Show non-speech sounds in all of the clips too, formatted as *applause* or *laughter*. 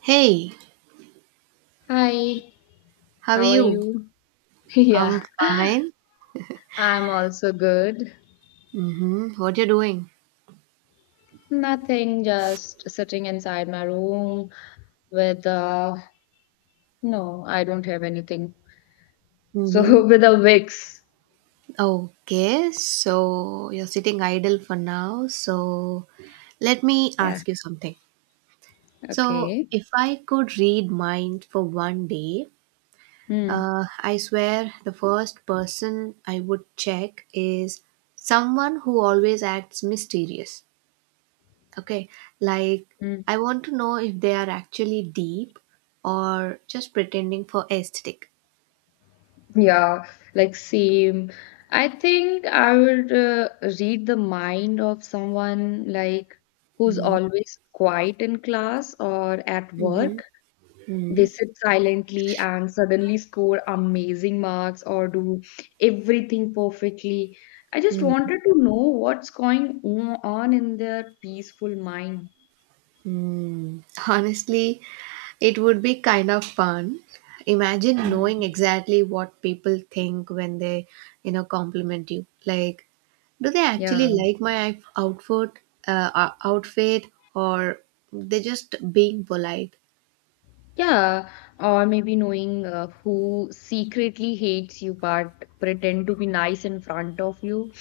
Hey, Hi, how are how are you? you? *laughs* Yeah, I'm fine. I'm also good. Mm-hmm. What you doing? Nothing, just sitting inside my room with no, I don't have anything. Mm-hmm. So *laughs* with a Vicks. Okay, so you're sitting idle for now. So let me Yeah, ask you something. So okay. if I could read mind for 1 day, Hmm. I swear the first person I would check is someone who always acts mysterious. Okay, like Hmm. I want to know if they are actually deep or just pretending for aesthetic. Yeah, like same. I think I would read the mind of someone like who's always quiet in class or at work. They sit silently and suddenly score amazing marks or do everything perfectly. I just wanted to know what's going on in their peaceful mind. Mhm. Honestly, it would be kind of fun. Imagine knowing Mm. exactly what people think when they, you know, compliment you. Like, do they Yeah, actually like my outfit, outfit, or they just being polite? yeah, or maybe knowing who secretly hates you but pretend to be nice in front of you.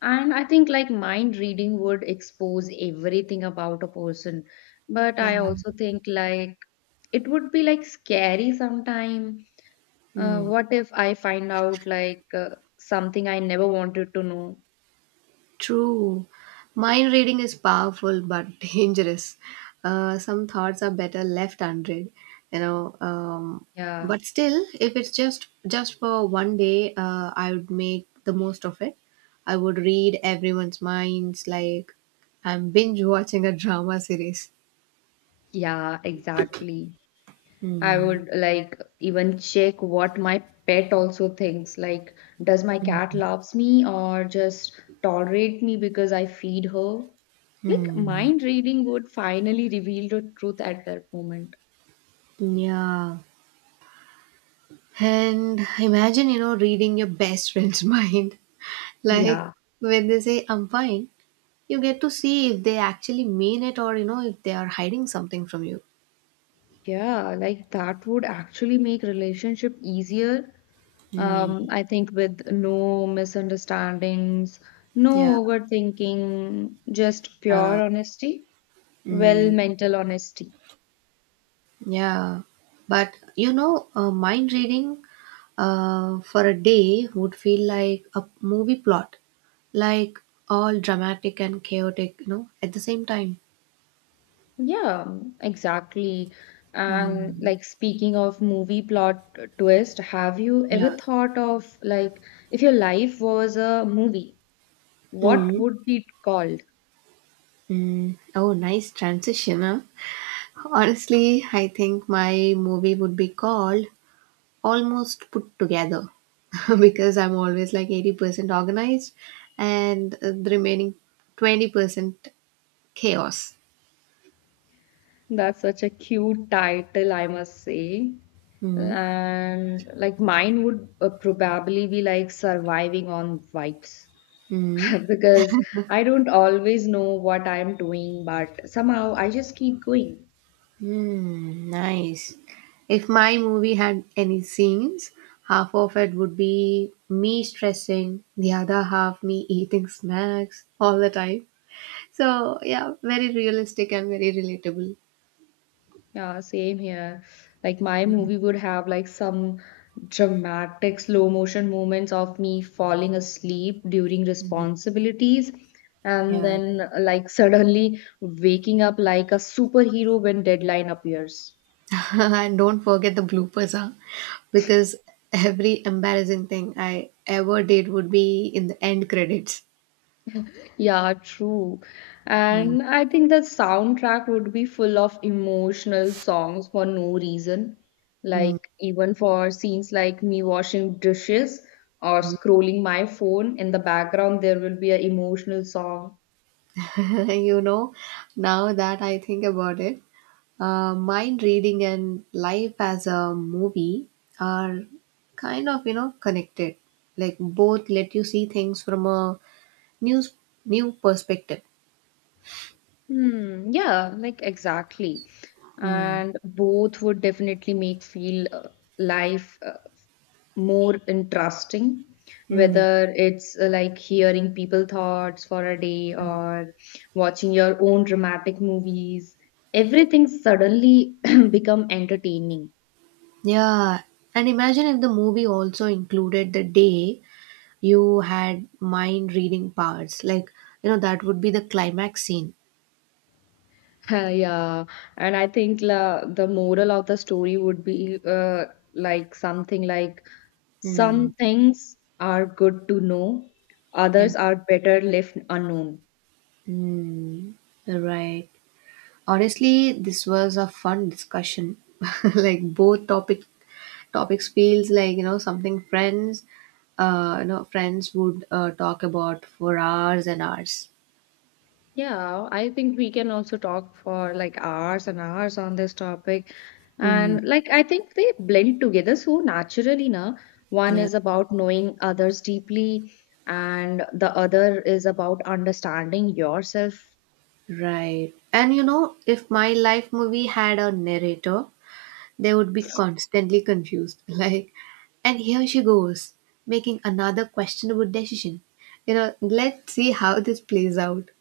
And I think like mind reading would expose everything about a person. But Yeah. I also think like it would be like scary sometime. What if I find out like something I never wanted to know? True. Mind reading is powerful but *laughs* dangerous. Some thoughts are better left unread, you know. Um, Yeah, but still, if it's just for 1 day, I would make the most of it. I would read everyone's minds like I'm binge watching a drama series. yeah, exactly. I Hmm. would like even check what my pet also thinks. Like, does my cat loves me or just tolerate me because I feed her? Like, Hmm. mind reading would finally reveal the truth at that moment. Yeah. And imagine, you know, reading your best friend's *laughs* mind. Like Yeah, when they say, I'm fine, you get to see if they actually mean it or, you know, if they are hiding something from you. yeah, like that would actually make relationship easier. Mm, I think with no misunderstandings, no yeah. overthinking, just pure Uh, honesty, well, mm, mental honesty. yeah. But, you know, mind reading for a day would feel like a movie plot, like all dramatic and chaotic, you know, at the same time. Yeah, exactly. And Mm, like speaking of movie plot twist, have you ever yeah. thought of like if your life was a movie, what Mm, would it called? mm. Oh, nice transition, huh? Honestly, I think my movie would be called almost put together *laughs* because I'm always like 80% organized and the remaining 20% chaos. That's such a cute title, I must say. Mm, And like mine would probably be like surviving on vibes. mm, *laughs* Because I don't always know what I'm doing, but somehow I just keep going. mm, nice. If my movie had any scenes, half of it would be me stressing, the other half me eating snacks all the time. So, yeah, very realistic and very relatable. Yeah, same here. Like my movie would have like some dramatic slow motion moments of me falling asleep during responsibilities and Yeah. then like suddenly waking up like a superhero when deadline appears. *laughs* And don't forget the bloopers, huh? Because every embarrassing thing I ever did would be in the end credits. Yeah, true. Mm. And I think the soundtrack would be full of emotional songs for no reason. Like, even for scenes like me washing dishes or scrolling my phone, in the background, there will be an emotional song. *laughs* You know, now that I think about it, mind reading and life as a movie are kind of, you know, connected. Like both let you see things from a new, new perspective. Hmm, yeah, like exactly. Mm. And both would definitely make feel life more interesting, Mm. whether it's like hearing people thoughts for a day or watching your own dramatic movies, everything suddenly *clears throat* become entertaining. *laughs* Yeah, and imagine if the movie also included the day you had mind reading powers, like you know, that would be the climax scene. Yeah, and I think the moral of the story would be like something like, some Hmm. things are good to know, Yeah. others are better left unknown. Hmm. Right, honestly this was a fun discussion *laughs* like both topics feels like, you know, something friends, friends would talk about for hours and hours. Yeah, I think we can also talk for like hours and hours on this topic. Hmm. And like I think they blend together so naturally now. One Yeah. is about knowing others deeply, and the other is about understanding yourself. Right, and you know, if my life movie had a narrator, they would be constantly confused. *laughs* Like, and here she goes, making another questionable decision. You know, let's see how this plays out.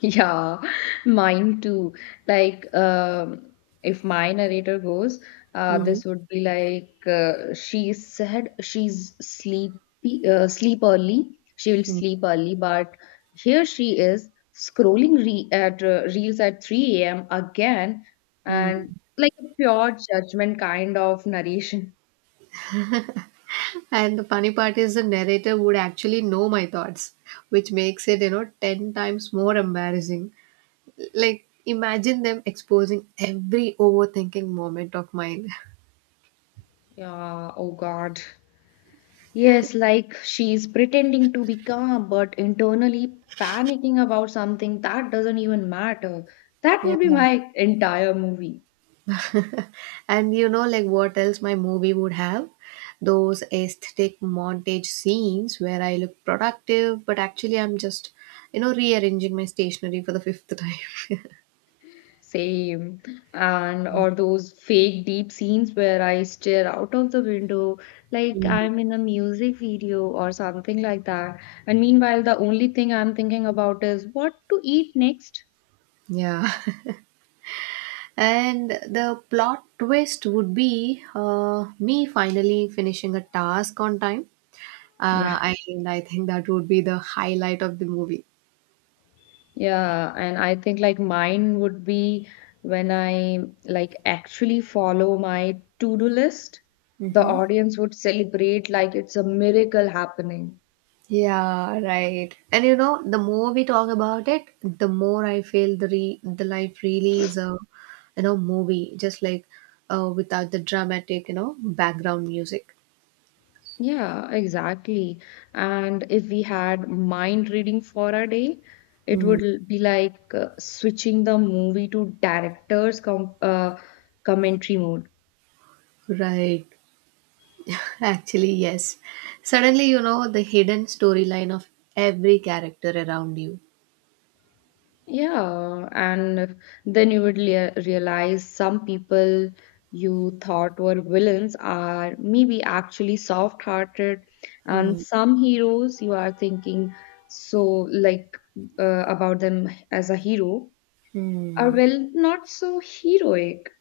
Yeah, *laughs* mine too. Like, if my narrator goes, Mhm. this would be like, she said she's sleepy, sleep early. She will sleep early, but here she is scrolling re at reels at 3 a.m. again, and Mhm. like a pure judgment kind of narration. And the funny part is the narrator would actually know my thoughts, which makes it, you know, 10 times more embarrassing. Like, imagine them exposing every overthinking moment of mine. *laughs* Yeah, oh God. Yes, like she's pretending to be calm, but internally panicking about something that doesn't even matter. That Yeah. would be my entire movie. And you know, like what else my movie would have? Those aesthetic montage scenes where I look productive, but actually I'm just, you know, rearranging my stationery for the fifth time. *laughs* Same. And or those fake deep scenes where I stare out of the window like Mm. I'm in a music video or something like that. And meanwhile, the only thing I'm thinking about is what to eat next. Yeah. *laughs* And the plot twist would be me finally finishing a task on time. Uh, Yeah. and I think that would be the highlight of the movie. Yeah, and I think like mine would be when I like actually follow my to-do list, the Hmm. audience would celebrate like it's a miracle happening. Yeah, right. And you know, the more we talk about it, the more I feel the life really is a, you know, movie, just like without the dramatic, you know, background music. Yeah, exactly. And if we had mind reading for a day, it Mm, would be like switching the movie to director's commentary mode. right. *laughs* Actually, yes. Suddenly, you know the hidden storyline of every character around you. Yeah, and then you would realize some people you thought were villains are maybe actually soft-hearted, and Mm. some heroes you are thinking so like about them as a hero are Hmm. well not so heroic.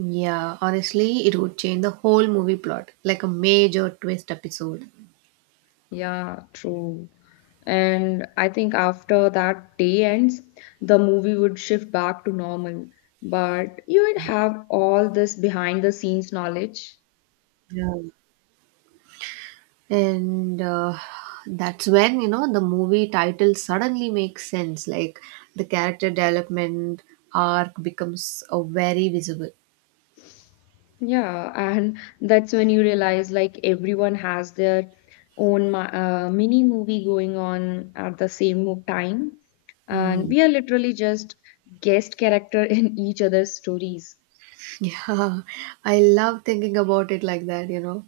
Yeah, honestly, it would change the whole movie plot, like a major twist episode. Yeah, true. And I think after that day ends, the movie would shift back to normal, but you would have all this behind the scenes knowledge. Yeah. and That's when you know the movie title suddenly makes sense, like the character development arc becomes very visible. Yeah, and that's when you realize like everyone has their own mini movie going on at the same time, and Mm. we are literally just guest character *laughs* in each other's stories. *laughs* Yeah, I love thinking about it like that, you know,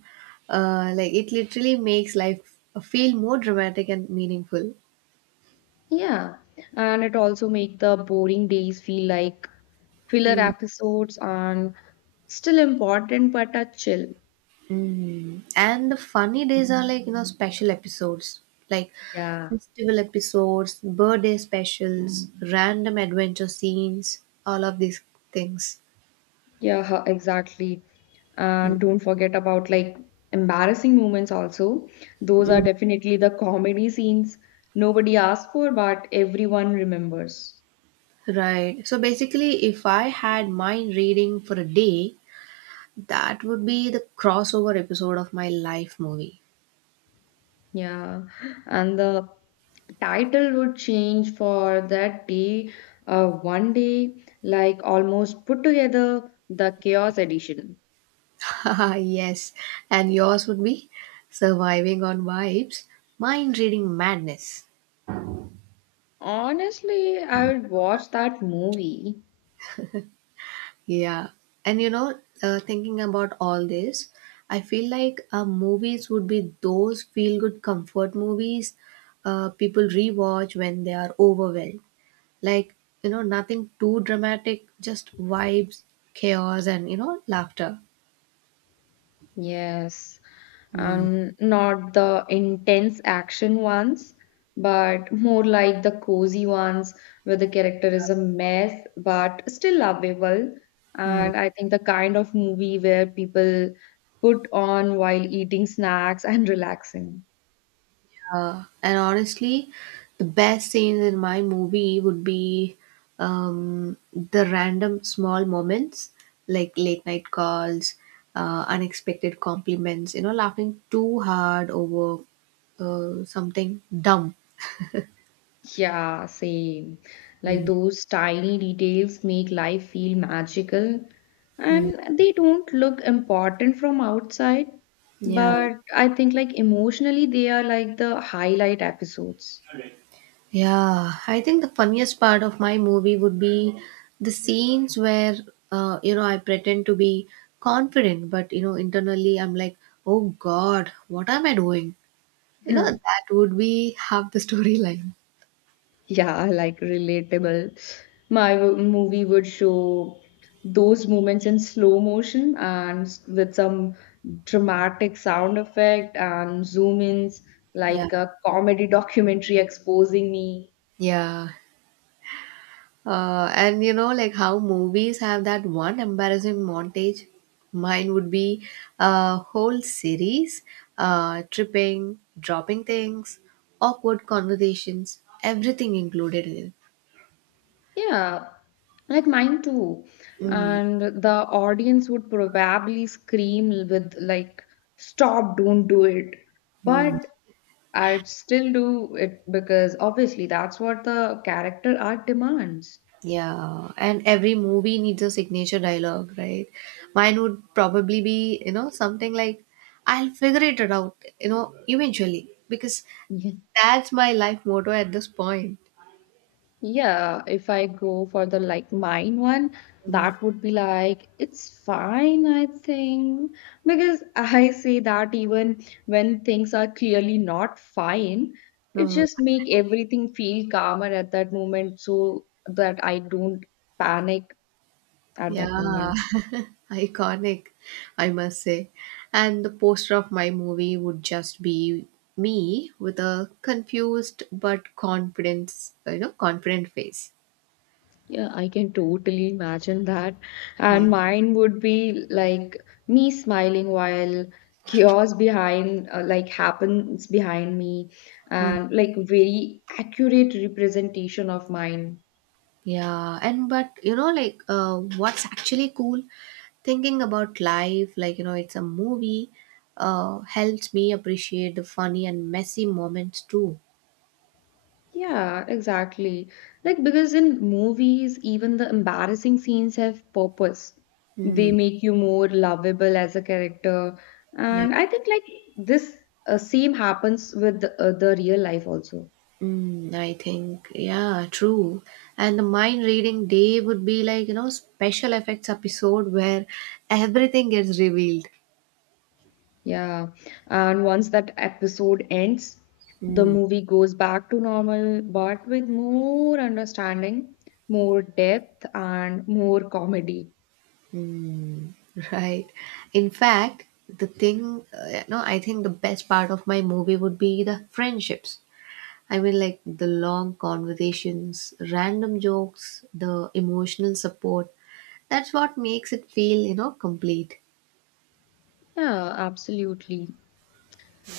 like it literally makes life feel more dramatic and meaningful. Yeah, and it also make the boring days feel like filler Mm. episodes and still important but a chill. Mm. And the funny days are like, you know, special episodes, like Yeah. festival episodes, birthday specials, random adventure scenes, all of these things. Yeah, huh, exactly. And don't forget about like embarrassing moments also. Those are definitely the comedy scenes nobody asked for, but everyone remembers. Right. So basically, if I had mind reading for a day, that would be the crossover episode of my life movie. Yeah. And the title would change for that day, one day, like almost put together the Chaos Edition. *laughs* Yes. And yours would be Surviving on Vibes, Mind Reading Madness. Honestly, I would watch that movie. Yeah. And you know, thinking about all this, I feel like movies would be those feel good comfort movies people rewatch when they are overwhelmed. Like, you know, nothing too dramatic, just vibes, chaos, and, you know, laughter. Yes. Mm. And not the intense action ones, but more like the cozy ones where the character is a mess but still lovable. And I think the kind of movie where people put on while eating snacks and *laughs* relaxing. And honestly, the best scenes in my movie would be the random small moments like late night calls, unexpected compliments, you know, laughing too hard over something dumb. Yeah, same. Like Mm, those tiny details make life feel magical mm. and they don't look important from outside, Yeah. but I think like emotionally they are like the highlight episodes. Yeah. I think the funniest part of my movie would be the scenes where, you know, I pretend to be confident, but, you know, internally I'm like, oh God, what am I doing? You know, *laughs* that would be half the storyline. Yeah, like relatable. My movie would show those moments in slow motion and with some dramatic sound effect and zoom ins, Yeah. like a comedy documentary *laughs* exposing me. Yeah. And you know, like how movies have that one embarrassing montage. Mine would be a whole series, tripping, dropping things, awkward conversations, everything included in it. Yeah, like mine too. Mm, And the audience would probably scream with like, stop, don't do it. mm, But I'd still do it because obviously that's what the character art demands. yeah. And every movie needs a signature dialogue, right? Mine would probably be, you know, something like, I'll figure it out, you know, eventually. Because *laughs* that's my life motto at this point. Yeah, if I go for the like mine one, Mhm. that would be like it's fine, I think, because *laughs* I say that even when things are clearly not fine, it Uh, just make everything feel calmer at that moment so that I don't panic at that yeah, moment. *laughs* iconic, I must say. And the poster of my movie would just be me with a confused but confidence, you know, confident face. Yeah, I can totally imagine that. Yeah. And mine would be like me smiling while chaos behind, like happens behind me, Mm. and like very accurate representation of mine. Yeah, and but you know, like, what's actually cool thinking about life, like, you know, it's a movie, helps me appreciate the funny and messy moments too. Yeah, exactly. Like, because in movies, even the embarrassing scenes have purpose. They Mm. make you more lovable as a character. And I think like this same happens with the real life also. Mm, I think, yeah, true. And the mind reading day would be like, you know, special effects episode where everything gets revealed. Yeah, and once that episode ends, the Mm, movie goes back to normal, but with more understanding, more depth, and more comedy. mm, *laughs* right. In fact, the thing, no, I think the best part of my movie would be the friendships. I mean, like the long conversations, random jokes, the emotional support. That's what makes it feel, you know, complete. Yeah, absolutely.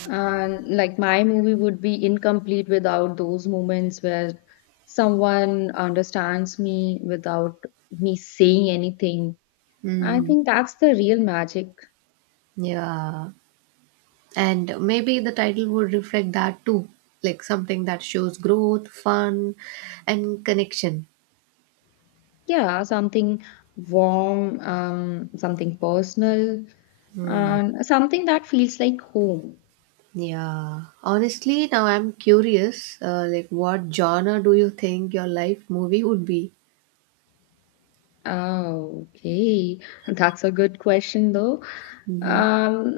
And like my movie would be incomplete without those moments where someone understands me without me saying anything. I Mm, think that's the real magic. yeah. And maybe the title would reflect that too, like something that shows growth, fun, and connection. Yeah, something warm, something personal, Hmm. and something that feels like home. Yeah, honestly, now I'm curious. Like, what genre do you think your life movie would be? Oh, okay. That's a good question, though. Hmm. Um,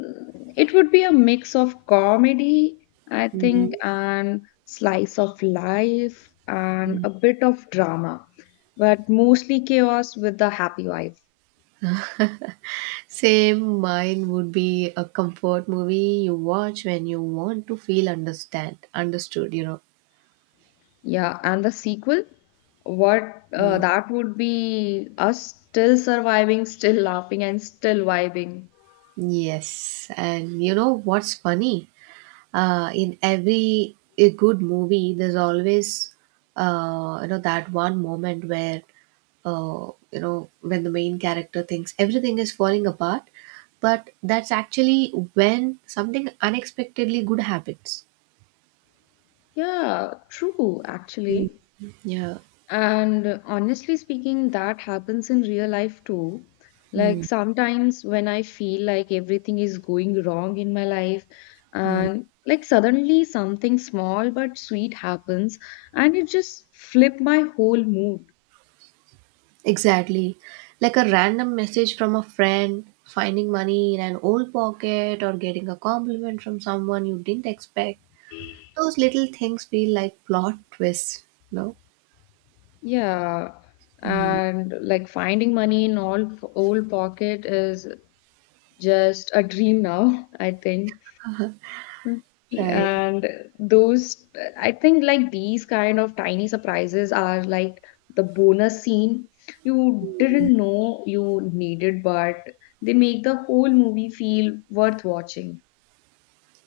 it would be a mix of comedy, I Hmm. think, and slice of life, and a bit of drama, but mostly chaos with the happy vibe. Same, mine would be a comfort movie you watch when you want to feel understand understood. You know. Yeah, and the sequel, what Mm. that would be us still surviving, still laughing, and still vibing. Yes, and you know what's funny? In every a good movie there's always, you know, that one moment where, you know, when the main character thinks everything is falling apart, but that's actually when something unexpectedly good happens. Yeah, true, Mm, actually. yeah. And honestly speaking, that happens in real life too. Like Mm, sometimes when I feel like everything is going wrong in my life, mm. and like suddenly something small but sweet happens, and it just flipped my whole mood. Exactly, like a random message from a friend, finding money in an old pocket, or getting a compliment from someone you didn't expect. Those little things feel like plot twists, no? Yeah, Mm. and like finding money in all old pocket is just a dream now, *laughs* I think. Mm. Right. And those, I think like these kind of tiny surprises are like the bonus scene you didn't know you needed, but they make the whole movie feel worth watching.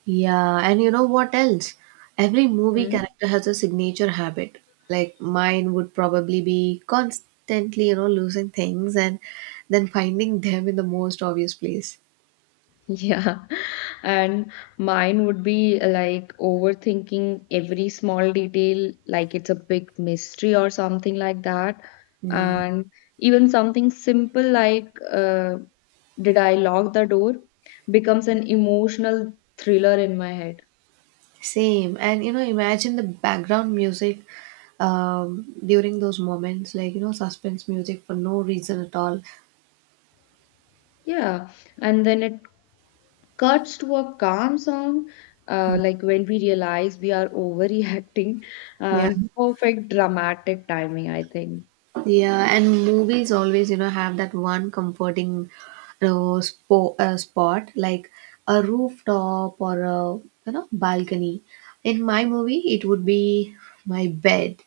Yeah. And you know what else? Every movie Hmm? character has a signature habit. Like mine would probably be constantly, you know, losing things and then finding *laughs* them in the most obvious place. Yeah, *laughs* and mine would be like overthinking every small detail, like it's a big mystery or something like that. Mm. And even something simple like, did I lock the door becomes an emotional thriller in my head. Same. And you know, imagine the background music during those moments, like, you know, suspense music for no reason at all. Yeah, and then it cuts to a calm song, like when we realize we are *laughs* overreacting Yeah. and perfect dramatic timing, I think. Yeah, and movies always, you know, have that one comforting uh, spot, like a rooftop or a, you know, balcony. In my movie, it would be my bed.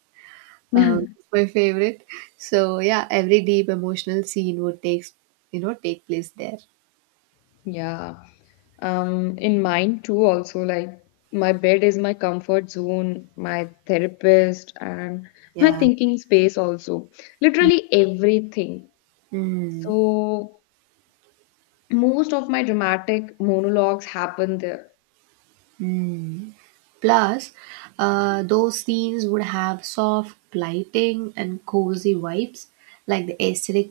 *laughs* *laughs* It's my favorite. So yeah, every deep emotional scene would take place there. Yeah. In mine too, also, like my bed is my comfort zone, my therapist, and my Yeah. thinking space, also. Literally everything. Mm. So, most of my dramatic monologues happen there. Mm. Plus, those scenes would have soft lighting and cozy vibes, like the aesthetic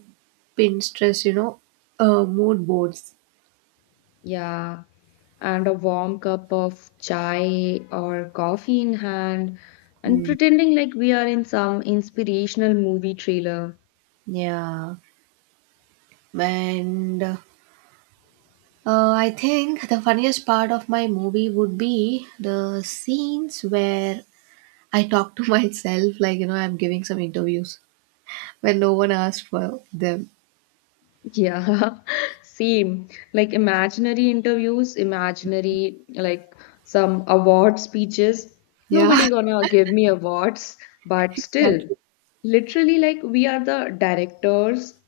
Pinterest, you know, mood boards. Yeah. And a warm cup of chai or coffee in hand, and Mm. pretending like we are in some inspirational movie trailer. Yeah, and I think the funniest part of my movie would be the scenes where I talk to *laughs* myself, like you know, I'm giving some interviews when no one asked for them. Yeah, *laughs* same. Like imaginary interviews, imaginary like some award speeches. Yeah, Nobody gonna give me awards, but *laughs* still, exactly. literally like we are the directors,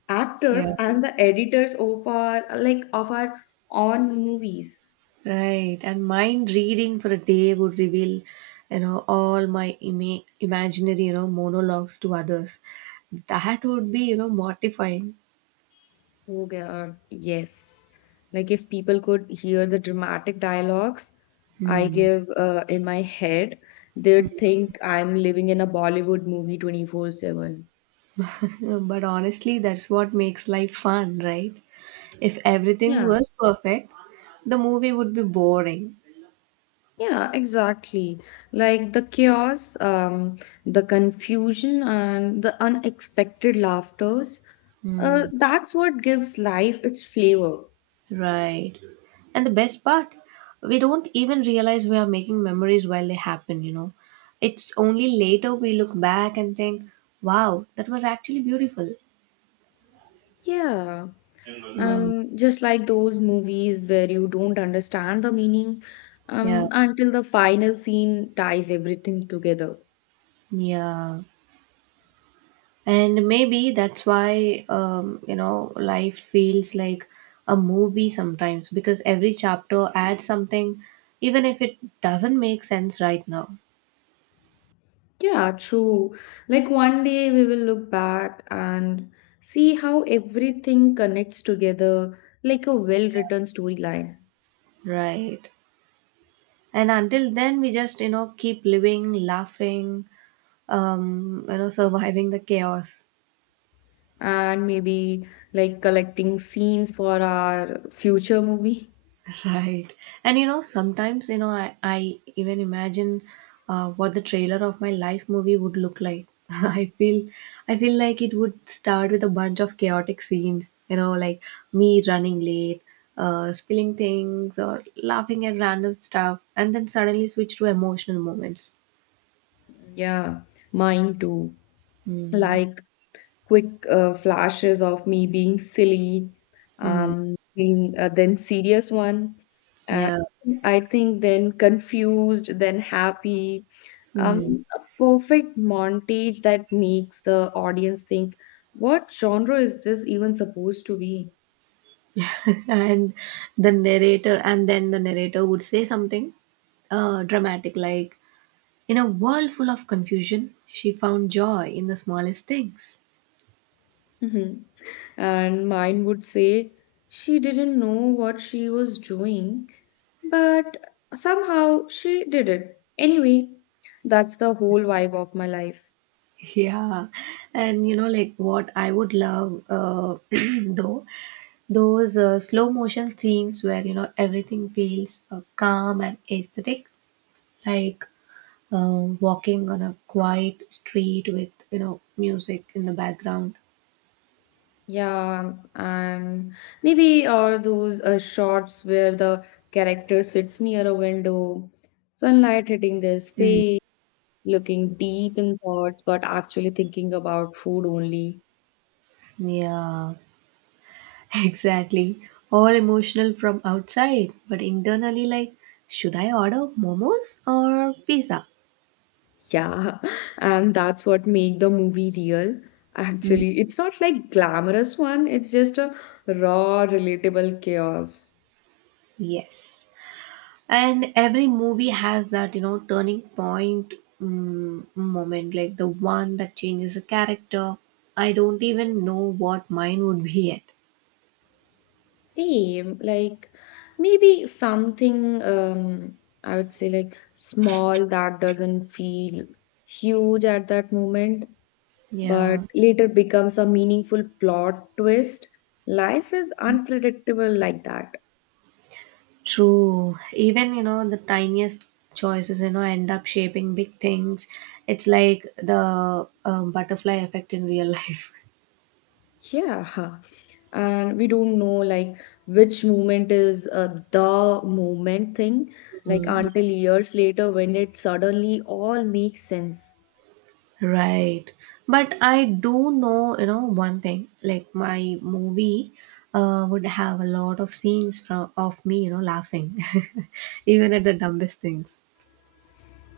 Yeah. actors, and the editors of our like of our own movies. Right, and mind reading for a day would reveal, you know, all my imaginary, you know, monologues to others. That would be, you know, mortifying. Oh God, yes. Like if people could hear the dramatic dialogues I Hmm. give in my head, they'd think I'm living in a Bollywood movie 24/7. *laughs* But honestly, that's what makes life fun, right? If everything Yeah, was perfect, the movie would be boring. yeah, exactly. Like the chaos, the confusion, and the unexpected laughters. Hmm. That's what gives life its flavor. Right. And the best part, we don't even realize we are making memories while they happen, you know. It's only later we look back and think, wow, that was actually beautiful. Yeah. Mm. Just like those movies where you don't understand the meaning Yeah, until the final scene ties everything together. yeah. And maybe that's why, you know, life feels like a movie sometimes, because every chapter adds something, even if it doesn't make sense right now. Yeah, true. Like one day we will look back and see how everything connects together like a well-written storyline, Right. And until then, we just, you know, keep living, laughing, you know, *laughs* surviving the chaos. and maybe like collecting scenes for our future movie. Right. And you know, sometimes, you know, I even imagine what the trailer of my life movie would look like. *laughs* I feel like it would start with a bunch of chaotic scenes, you know, like me running late, spilling things, or laughing at random stuff and then suddenly switch to emotional moments. Yeah, mine too. Mm. Like quick flashes of me being silly, Mm. Being then serious one. Uh, Yeah. I think then confused, then happy. Mm. A perfect montage that makes the audience think, what genre is this even supposed to be? *laughs* and and then the narrator would say something dramatic like, in a world full of confusion, she found joy in the smallest things. Mhm. And mine would say, she didn't know what she was doing, but somehow she did it. Anyway, that's the whole vibe of my life. *laughs* Yeah, and you know, like what I would love, *clears throat* though, those slow motion scenes where you know everything feels calm and aesthetic, like walking on a quiet street with, you know, music in the background. Yeah, and maybe or those shots where the character sits near a window, sunlight hitting their Mm, face, looking deep in thoughts, but actually thinking about food only. yeah, *laughs* exactly. All emotional from outside, but internally, like, should I order momos or pizza? Yeah, *laughs* and that's what make the movie real. Mm. Actually, it's not like glamorous one, it's just a raw, relatable chaos. Yes. And every movie has that, you know, turning point, mm, moment, like the one that changes a character. I don't even know what mine would be yet. Same, like maybe something um, I would say like small that doesn't feel huge at that moment, but Yeah, later becomes a meaningful plot twist. Life is unpredictable like that. true. Even, you know, the tiniest choices, you know, end up shaping big things. It's like the butterfly effect in real life. Yeah. And we don't know like which moment is the moment thing, like *laughs* until years later when it suddenly all makes sense. Right. But I do know, you know, one thing, like my movie would have a lot of scenes from of me, you know, laughing, *laughs* even at the dumbest things.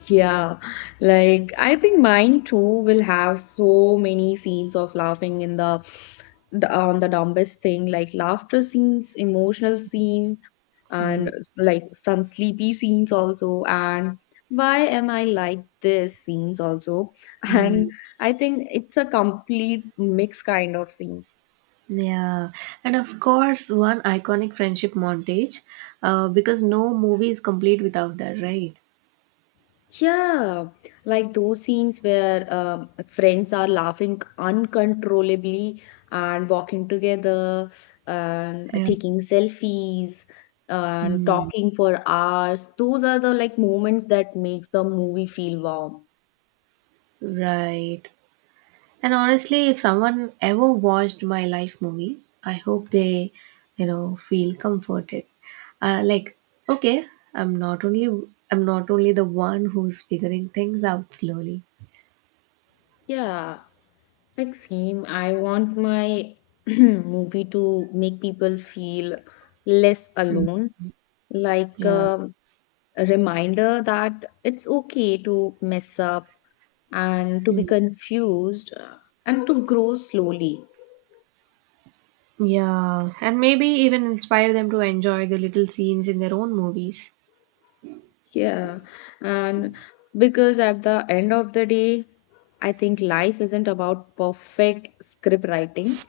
Yeah, like I think mine too will have so many scenes of laughing in the on the dumbest thing, like laughter scenes, emotional scenes, and Mm. Like some sleepy scenes also, and why am I like this scenes also, *laughs* Mm. and I think it's a complete mix kind of scenes. Yeah. And of course, one iconic friendship montage, because no movie is complete without that, right? Yeah, like those scenes where friends are laughing uncontrollably and walking together and Yeah. taking selfies and Mm, talking for hours. Those are the like moments that makes the movie feel warm. right. And honestly, if someone ever watched my life movie, I hope they, you know, feel comforted. Like, okay, I'm not only I'm not only the one who's figuring things out slowly. Yeah. Like same, I want my *clears throat* movie to make people feel less Mm, alone, like yeah. A reminder that it's okay to mess up and to be Mm, confused and to grow slowly. yeah. And maybe even inspire them to enjoy the little scenes in their own movies. Yeah, and because at the end of the day, I think life isn't about perfect script writing.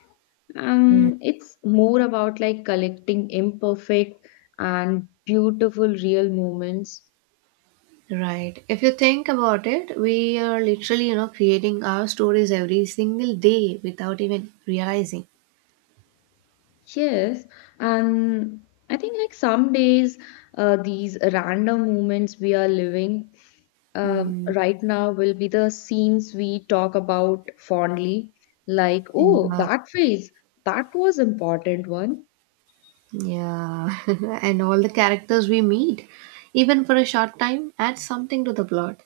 It's more about like collecting imperfect and beautiful real moments. Right. If you think about it, we are literally, you know, creating our stories every single day without even realizing. Yes, and I think like some days these random moments we are living uh, Mm, right now will be the scenes we talk about fondly, like, oh, yeah. that phase, that was important one. Yeah, *laughs* and all the characters we meet, even for a short time, add something to the plot.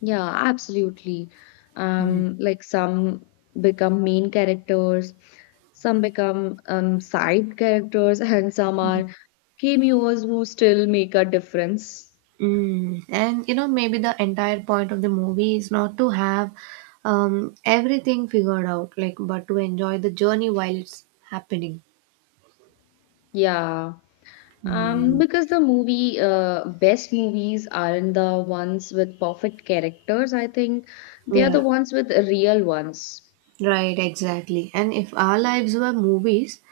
Yeah, absolutely. Like some become main characters, some become side characters, *laughs* and some are cameos who still make a difference. Mm. And you know, maybe the entire point of the movie is not to have everything figured out, like, but to enjoy the journey while it's happening. Yeah. Mm. Because the movie, best movies aren't the ones with perfect characters, I think. They are the Yeah, ones with real ones. right, exactly. And if our lives were movies,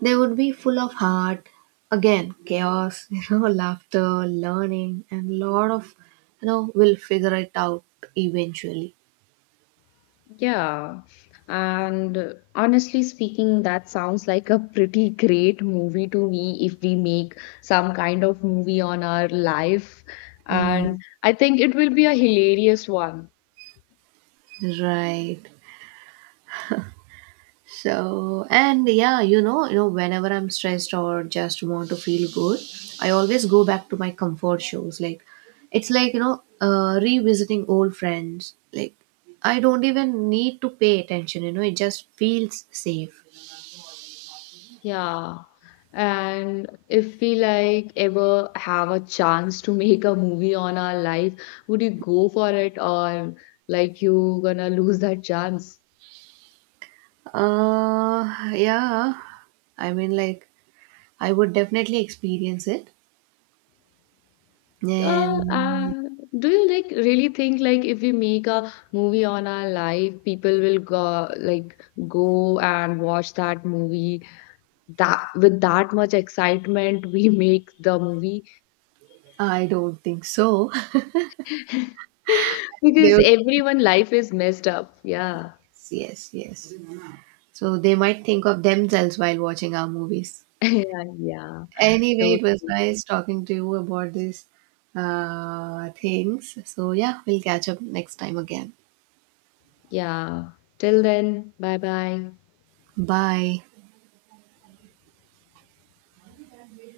they would be full of heart, again, chaos, *laughs* you know, laughter, learning, and lot of, you know, we'll figure it out eventually. Yeah, and honestly speaking, that sounds like a pretty great movie to me if we make some kind of movie on our life. Mm, And I think it will be a hilarious one. right. So, and yeah, you know, whenever I'm stressed or just want to feel good, I always go back to my comfort shows. Like, it's like, you know, revisiting old friends. Like, I don't even need to pay attention, you know, it just feels safe. Yeah. And if we like ever have a chance to make a movie on our life, would you go for it or like you gonna lose that chance? Yeah. I mean, like, I would definitely experience it. And And do you like really think like if we make a movie on our life, people will go like go and watch that movie that with that much excitement we *laughs* make the movie I don't think so. *laughs* *laughs* because There- everyone life is messed up. Yeah. Yes, yes. So they might think of themselves while watching our movies. *laughs* Yeah, yeah. Anyway, Totally. it was nice talking to you about these things. So, yeah, we'll catch up next time again. Yeah. Till then, bye bye. Bye.